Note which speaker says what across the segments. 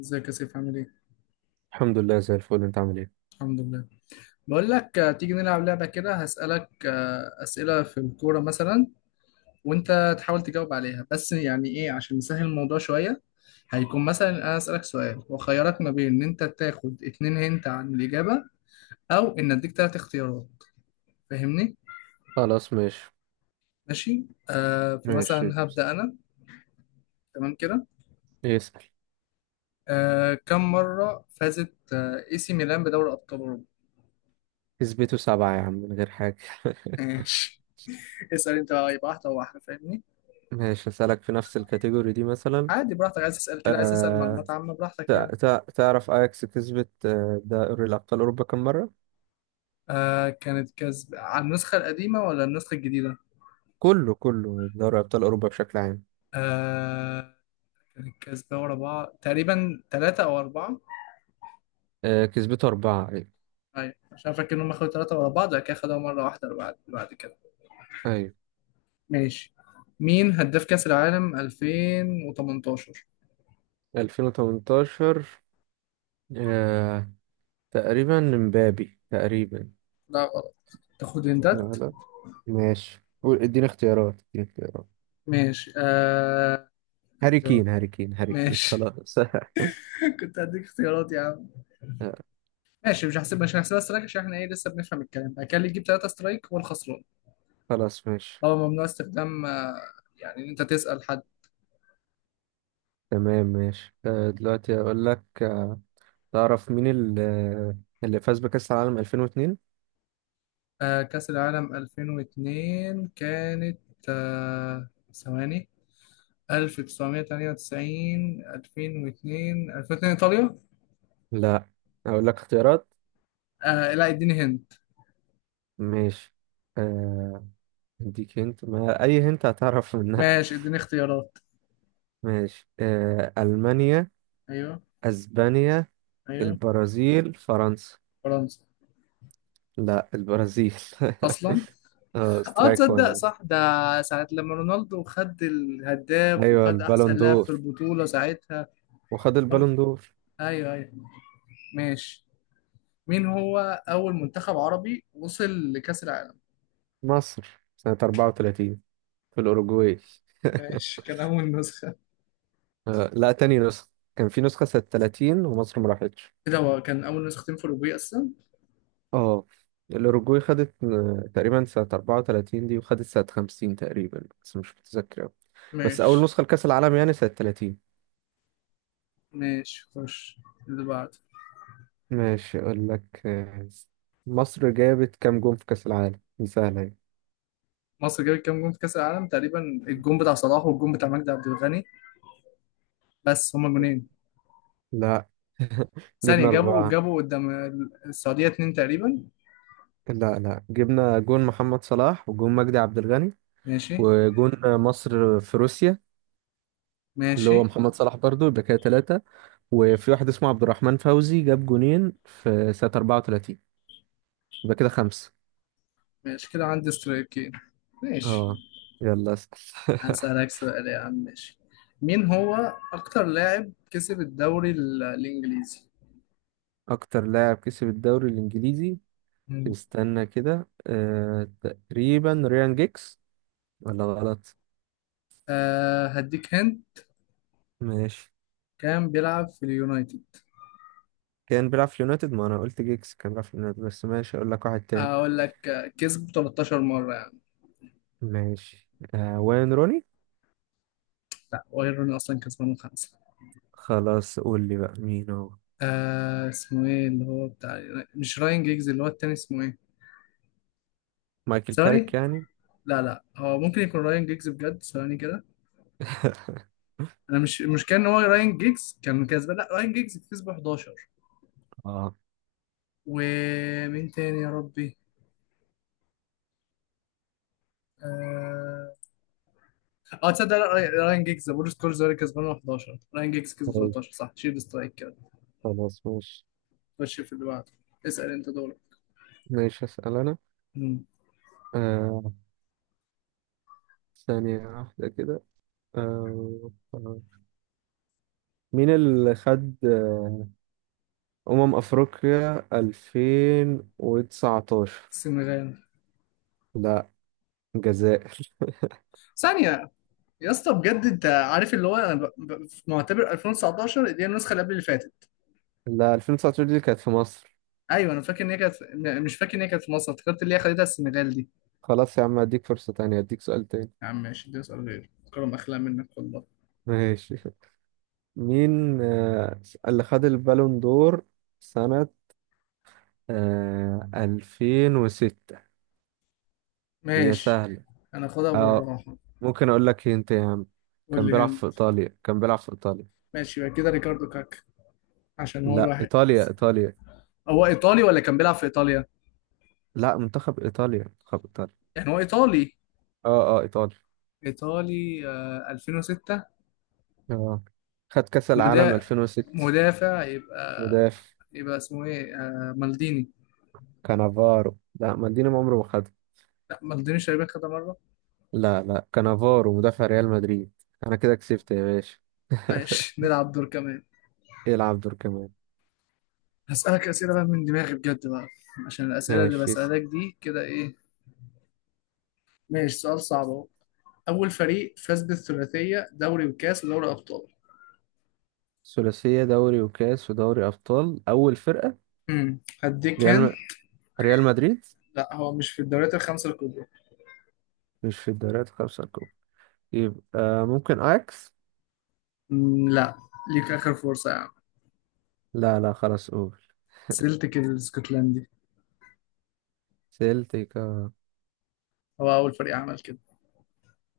Speaker 1: ازيك يا سيف عامل ايه؟
Speaker 2: الحمد لله زي الفل. انت عامل ايه؟
Speaker 1: الحمد لله. بقول لك تيجي نلعب لعبة كده. هسألك أسئلة في الكورة مثلا، وانت تحاول تجاوب عليها. بس يعني ايه؟ عشان نسهل الموضوع شوية، هيكون مثلا انا أسألك سؤال واخيرك ما بين ان انت تاخد اتنين هنت عن الإجابة او ان اديك تلات اختيارات. فاهمني؟
Speaker 2: خلاص ماشي.
Speaker 1: ماشي؟
Speaker 2: ماشي
Speaker 1: فمثلا هبدأ انا. تمام كده؟
Speaker 2: اسأل.
Speaker 1: كم مرة فازت اي سي ميلان بدوري أبطال أوروبا؟
Speaker 2: اثبته سبعة يا عم من غير حاجة.
Speaker 1: ماشي. اسأل انت بقى، يبقى واحدة واحدة. فاهمني؟
Speaker 2: ماشي اسألك في نفس الكاتيجوري دي مثلا.
Speaker 1: عادي براحتك. عايز تسأل كده، عايز تسأل
Speaker 2: آه...
Speaker 1: معلومات عامة براحتك
Speaker 2: تع...
Speaker 1: يعني.
Speaker 2: تع... تعرف اياكس كسبت دوري ابطال اوروبا كم مرة؟
Speaker 1: كانت كسب على النسخة القديمة ولا النسخة الجديدة؟
Speaker 2: كله كله دوري ابطال اوروبا بشكل عام.
Speaker 1: آه كانت كسبة ورا بعض تقريبا ثلاثة أو أربعة.
Speaker 2: كسبته أربعة ايوه.
Speaker 1: أيوة، عشان فاكر إنهم أخدوا ثلاثة ورا بعض بعد كده خدوها مرة واحدة بعد كده.
Speaker 2: ايوه
Speaker 1: ماشي. مين هداف كأس العالم 2018؟
Speaker 2: 2018. آه... تقريبا مبابي تقريبا.
Speaker 1: لا غلط. تاخد
Speaker 2: لا
Speaker 1: هنتات؟
Speaker 2: لا. ماشي اديني اختيارات، اديني اختيارات.
Speaker 1: ماشي
Speaker 2: هاري
Speaker 1: اختيار.
Speaker 2: كين هاري كين هاري كين
Speaker 1: ماشي.
Speaker 2: خلاص.
Speaker 1: كنت هديك اختيارات يا عم. ماشي، مش هحسبها سترايك عشان احنا ايه لسه بنفهم الكلام. بعد كده اللي يجيب ثلاثة سترايك هو الخسران.
Speaker 2: خلاص ماشي.
Speaker 1: اه، ممنوع استخدام يعني ان انت تسأل حد.
Speaker 2: تمام ماشي. دلوقتي اقول لك، تعرف مين اللي فاز بكأس العالم 2002؟
Speaker 1: كأس العالم 2002 كانت ثواني. 1998 2002 2002 ايطاليا.
Speaker 2: لا اقول لك اختيارات.
Speaker 1: لا، اديني هند.
Speaker 2: ماشي، آه، اديك هنت، ما اي هنت هتعرف منها.
Speaker 1: ماشي، اديني اختيارات.
Speaker 2: ماشي. ألمانيا،
Speaker 1: ايوه.
Speaker 2: اسبانيا،
Speaker 1: ايوه.
Speaker 2: البرازيل، فرنسا.
Speaker 1: فرنسا.
Speaker 2: لا البرازيل.
Speaker 1: اصلا.
Speaker 2: اه
Speaker 1: اه،
Speaker 2: سترايك
Speaker 1: تصدق
Speaker 2: وانا.
Speaker 1: صح ده. ساعة لما رونالدو خد الهداف
Speaker 2: ايوه
Speaker 1: وخد احسن
Speaker 2: البالون
Speaker 1: لاعب في
Speaker 2: دور،
Speaker 1: البطولة ساعتها.
Speaker 2: وخد
Speaker 1: وخلاص.
Speaker 2: البالون دور.
Speaker 1: ايوه، ايوه. ماشي. مين هو اول منتخب عربي وصل لكأس العالم؟
Speaker 2: مصر سنة 34 في الأوروجواي.
Speaker 1: ماشي، كان أول نسخة؟
Speaker 2: لا، تاني نسخة. كان في نسخة سنة 30 ومصر ما راحتش.
Speaker 1: كده هو كان أول نسختين في الأوروبية أصلا.
Speaker 2: اه الأوروجواي خدت تقريبا سنة 34 دي، وخدت سنة 50 تقريبا بس مش متذكر أوي. بس أول
Speaker 1: ماشي.
Speaker 2: نسخة لكأس العالم يعني سنة 30.
Speaker 1: ماشي، خش اللي بعده.
Speaker 2: ماشي أقول لك، مصر جابت كام جون في كأس العالم؟ دي سهلة أهي.
Speaker 1: مصر جابت كام جون في كأس العالم تقريبا؟ الجون بتاع صلاح والجون بتاع مجدي عبد الغني. بس هما جونين.
Speaker 2: لا.
Speaker 1: ثانية.
Speaker 2: جبنا
Speaker 1: جابوا
Speaker 2: أربعة.
Speaker 1: جابوا قدام. السعودية اتنين تقريبا.
Speaker 2: لا لا، جبنا جون محمد صلاح وجون مجدي عبد الغني.
Speaker 1: ماشي.
Speaker 2: وجون مصر في روسيا اللي
Speaker 1: ماشي.
Speaker 2: هو محمد صلاح برضو، يبقى كده ثلاثة. وفي واحد اسمه عبد الرحمن فوزي جاب جونين في سنة 34. يبقى كده خمسة.
Speaker 1: ماشي، كده عندي سترايكين. ماشي.
Speaker 2: اه يلا اسأل.
Speaker 1: هسألك سؤال يا عم ماشي. مين هو أكتر لاعب كسب الدوري الإنجليزي؟
Speaker 2: أكتر لاعب كسب الدوري الإنجليزي.
Speaker 1: مم.
Speaker 2: استنى كده، تقريبا ريان جيكس. ولا غلط؟
Speaker 1: هديك هند.
Speaker 2: ماشي.
Speaker 1: كان بيلعب في اليونايتد.
Speaker 2: كان بيلعب في اليونايتد. ما أنا قلت جيكس كان بيلعب في اليونايتد، بس ماشي أقول لك واحد تاني.
Speaker 1: اقول لك كسب 13 مره يعني.
Speaker 2: ماشي. وين روني.
Speaker 1: لا، واير روني اصلا كسبان خمسه.
Speaker 2: خلاص قول لي بقى مين هو.
Speaker 1: اسمه ايه اللي هو بتاع، مش راين جيجز. اللي هو التاني اسمه ايه؟
Speaker 2: مايكل
Speaker 1: ساري.
Speaker 2: كاريك يعني.
Speaker 1: لا لا، هو ممكن يكون راين جيجز بجد. ثواني كده. انا مش كان هو راين جيجز. كان كسبان، لا راين جيجز كسب 11.
Speaker 2: اه.
Speaker 1: ومين تاني يا ربي؟ اه. تصدق، لا، راين جيجز بول سكولز هو اللي كسبان 11، راين جيجز كسب
Speaker 2: ماشي
Speaker 1: 13. صح، شيل سترايك كده.
Speaker 2: خلاص ماشي.
Speaker 1: خش في اللي بعده. اسال انت دورك.
Speaker 2: ماشي أسأل
Speaker 1: مم.
Speaker 2: أنا. ثانية واحدة كده. آه، آه. مين اللي خد أمم أفريقيا 2019؟
Speaker 1: السنغال.
Speaker 2: لا. الجزائر.
Speaker 1: ثانية. يا اسطى بجد انت عارف اللي هو انا في معتبر 2019 دي النسخه اللي قبل اللي فاتت.
Speaker 2: لا، 2019 دي كانت في مصر.
Speaker 1: ايوه، انا فاكر ان هي كانت مش فاكر ان هي كانت في مصر. افتكرت اللي هي خدتها السنغال دي.
Speaker 2: خلاص يا عم أديك فرصة تانية، أديك سؤال تاني.
Speaker 1: يا عم ماشي، دي اسال غير كرم اخلاق منك والله.
Speaker 2: ماشي. مين اللي خد البالون دور سنة 2006؟ هي
Speaker 1: ماشي.
Speaker 2: سهلة
Speaker 1: انا خدها
Speaker 2: اه.
Speaker 1: بالراحه.
Speaker 2: ممكن أقول لك انت يا عم،
Speaker 1: قول
Speaker 2: كان
Speaker 1: لي
Speaker 2: بيلعب
Speaker 1: هند.
Speaker 2: في إيطاليا، كان بيلعب في إيطاليا.
Speaker 1: ماشي، يبقى كده ريكاردو كاكا، عشان هو
Speaker 2: لا،
Speaker 1: الواحد.
Speaker 2: إيطاليا إيطاليا.
Speaker 1: هو ايطالي ولا كان بيلعب في ايطاليا؟
Speaker 2: لا منتخب ايطاليا، منتخب ايطاليا.
Speaker 1: يعني هو ايطالي.
Speaker 2: اه اه ايطاليا.
Speaker 1: ايطالي، 2006.
Speaker 2: اه خد كاس العالم
Speaker 1: مدا...
Speaker 2: 2006.
Speaker 1: مدافع يبقى.
Speaker 2: مدافع.
Speaker 1: يبقى اسمه ايه؟ مالديني.
Speaker 2: كانافارو. لا مالديني ما عمره ما خدها.
Speaker 1: لا، مالديني شايبك كده مره.
Speaker 2: لا لا، كانافارو مدافع ريال مدريد. انا كده كسبت يا باشا.
Speaker 1: ماشي، نلعب دور كمان.
Speaker 2: يلعب دور كمان.
Speaker 1: هسألك أسئلة بقى من دماغي بجد بقى، عشان الأسئلة اللي
Speaker 2: ماشي.
Speaker 1: بسألك دي كده إيه. ماشي، سؤال صعب أهو. أول فريق فاز بالثلاثية، دوري وكاس ودوري أبطال.
Speaker 2: ثلاثية دوري وكاس ودوري ابطال، اول فرقة.
Speaker 1: هديك
Speaker 2: ريال
Speaker 1: هن.
Speaker 2: م... ريال مدريد.
Speaker 1: لا، هو مش في الدوريات الخمسة الكبرى.
Speaker 2: مش في الدوريات الخمسة الكبرى؟ يبقى ممكن اياكس.
Speaker 1: مم، لا. ليك آخر فرصة يا عم.
Speaker 2: لا لا، خلاص قول.
Speaker 1: سيلتك الاسكتلندي،
Speaker 2: سيلتيكا.
Speaker 1: هو أول فريق عمل كده.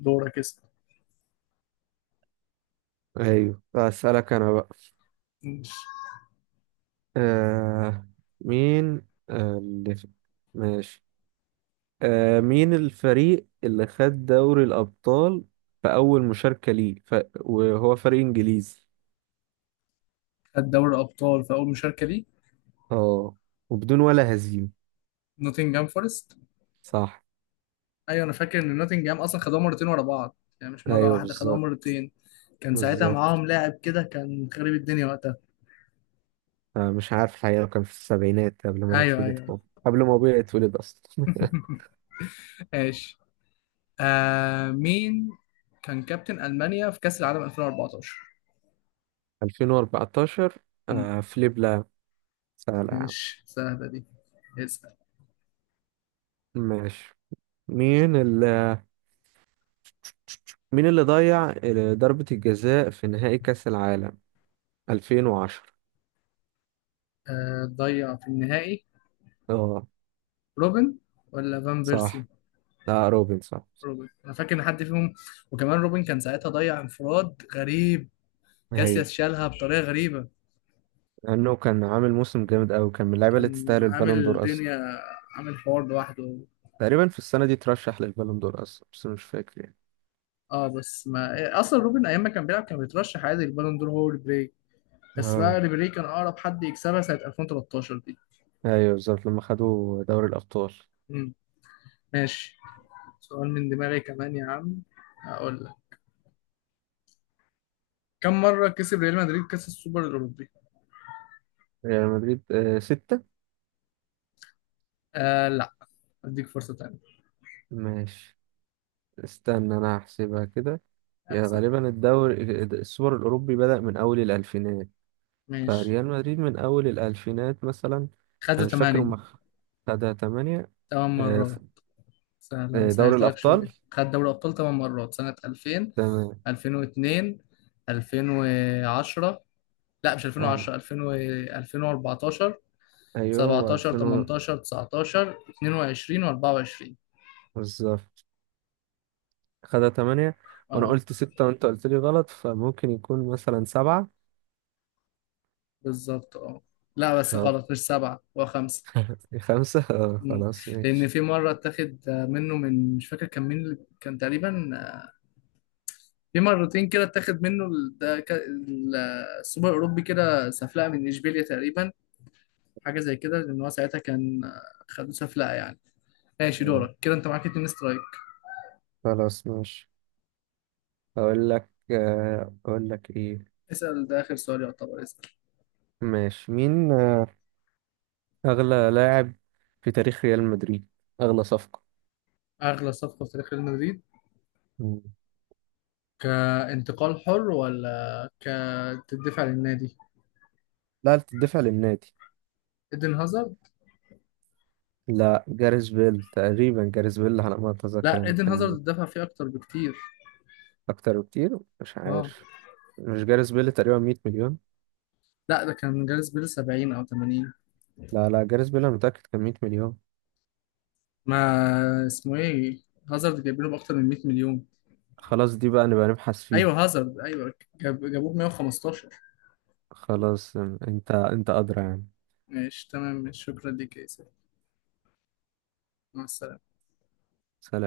Speaker 1: دورك اسأل.
Speaker 2: ايوه اسالك انا بقى.
Speaker 1: ماشي.
Speaker 2: آه مين آه اللي في... ماشي. مين الفريق اللي خد دوري الأبطال في أول مشاركة ليه؟ وهو فريق إنجليزي.
Speaker 1: خد دوري أبطال في أول مشاركة ليه؟
Speaker 2: اه، وبدون ولا هزيمة.
Speaker 1: نوتنجهام فورست.
Speaker 2: صح.
Speaker 1: ايوه، انا فاكر ان نوتنجهام اصلا خدوها مرتين ورا بعض. يعني مش مره
Speaker 2: أيوه
Speaker 1: واحده، خدوها
Speaker 2: بالظبط.
Speaker 1: مرتين. كان ساعتها
Speaker 2: بالظبط.
Speaker 1: معاهم لاعب كده كان خريب الدنيا وقتها.
Speaker 2: مش عارف الحقيقة، كان في السبعينات قبل ما أنا
Speaker 1: ايوه،
Speaker 2: أتولد
Speaker 1: ايوه.
Speaker 2: خالص. قبل ما أبويا يتولد أصلا.
Speaker 1: ماشي. مين كان كابتن ألمانيا في كأس العالم 2014؟
Speaker 2: 2014.
Speaker 1: مم.
Speaker 2: فليب لام. سهل يا عم.
Speaker 1: ماشي، سهله دي. اسال.
Speaker 2: ماشي. مين اللي مين اللي ضيع ضربة الجزاء في نهائي كأس العالم 2010؟
Speaker 1: ضيع في النهائي.
Speaker 2: اه
Speaker 1: روبن ولا فان بيرسي؟
Speaker 2: صح. لا روبن صح.
Speaker 1: روبن، انا فاكر ان حد فيهم. وكمان روبن كان ساعتها ضيع انفراد غريب.
Speaker 2: ايوه،
Speaker 1: كاسياس شالها بطريقه غريبه.
Speaker 2: لانه كان عامل موسم جامد قوي، كان من اللعيبه اللي
Speaker 1: كان
Speaker 2: تستاهل
Speaker 1: عامل
Speaker 2: البالون دور اصلا.
Speaker 1: الدنيا، عامل حوار لوحده.
Speaker 2: تقريبا في السنه دي ترشح للبالون دور اصلا بس مش فاكر يعني.
Speaker 1: اه بس ما اصلا روبن ايام ما كان بيلعب كان بيترشح عادي للبالون دور. هو ريبيري، بس
Speaker 2: اه
Speaker 1: بقى ريبيري كان اقرب حد يكسبها سنة 2013 دي.
Speaker 2: ايوه بالظبط، لما خدوا دوري الابطال.
Speaker 1: امم ماشي، سؤال من دماغي كمان يا عم هقول لك. كم مرة كسب ريال مدريد كأس السوبر الأوروبي؟
Speaker 2: ريال مدريد ستة.
Speaker 1: لا، اديك فرصة تانية.
Speaker 2: ماشي. استنى انا هحسبها كده. يا
Speaker 1: احسب.
Speaker 2: غالبا الدوري السوبر الاوروبي بدأ من اول الالفينات.
Speaker 1: ماشي،
Speaker 2: فريال مدريد من اول الالفينات مثلا. انا
Speaker 1: خدوا
Speaker 2: مش فاكر
Speaker 1: 8.
Speaker 2: هم. خدها تمانية.
Speaker 1: 8
Speaker 2: آه،
Speaker 1: مرات. سهلة، ما
Speaker 2: دوري
Speaker 1: سهلت لك
Speaker 2: الابطال
Speaker 1: شوية، خد دوري أبطال 8 مرات سنة 2000،
Speaker 2: تمام.
Speaker 1: 2002، 2010. لا مش
Speaker 2: أي
Speaker 1: 2010، 2000 و 2014،
Speaker 2: أيوه، هو
Speaker 1: 17،
Speaker 2: 2000
Speaker 1: 18، 19، 22 و24.
Speaker 2: بالظبط خدها 8. وأنا
Speaker 1: اه،
Speaker 2: قلت 6 وأنت قلت لي غلط، فممكن يكون مثلا 7.
Speaker 1: بالظبط اه. لا بس
Speaker 2: طب
Speaker 1: غلط مش سبعة، هو خمسة.
Speaker 2: 5.
Speaker 1: مم.
Speaker 2: خلاص
Speaker 1: لأن
Speaker 2: ماشي.
Speaker 1: في مرة اتاخد منه، من مش فاكر كان مين كان تقريبا. في مرتين كده اتاخد منه السوبر الأوروبي كده سفلقة من إشبيليا تقريبا. حاجة زي كده لأن هو ساعتها كان خدوه سفلقة يعني. ماشي،
Speaker 2: آه،
Speaker 1: دورك كده. أنت معاك اتنين سترايك.
Speaker 2: خلاص ماشي أقول لك، أقول لك إيه.
Speaker 1: اسأل، ده آخر سؤال يعتبر، اسأل.
Speaker 2: ماشي. مين أغلى لاعب في تاريخ ريال مدريد؟ أغلى صفقة.
Speaker 1: أغلى صفقة في تاريخ ريال مدريد،
Speaker 2: مم.
Speaker 1: كانتقال حر ولا كتدفع للنادي؟
Speaker 2: لا، بتدفع للنادي.
Speaker 1: ايدن هازارد.
Speaker 2: لا، جاريث بيل تقريبا. جاريث بيل على ما أتذكر
Speaker 1: لا،
Speaker 2: يعني
Speaker 1: ايدن هازارد
Speaker 2: كان.
Speaker 1: اتدفع فيه اكتر بكتير.
Speaker 2: أكتر بكتير مش
Speaker 1: اه.
Speaker 2: عارف. مش جاريث بيل تقريبا 100 مليون؟
Speaker 1: لا ده كان جاريث بيل 70 او 80.
Speaker 2: لا لا، جاريث بيل انا متأكد كان 100 مليون.
Speaker 1: ما اسمه ايه، هازارد جايبينه باكتر من 100 مليون.
Speaker 2: خلاص دي بقى نبقى نبحث فيها.
Speaker 1: ايوه هازارد، ايوه، جابوه ب 115.
Speaker 2: خلاص انت ادرى يعني.
Speaker 1: ماشي تمام ماشي. شكرا ليك يا اسلام. مع السلامة.
Speaker 2: سلام.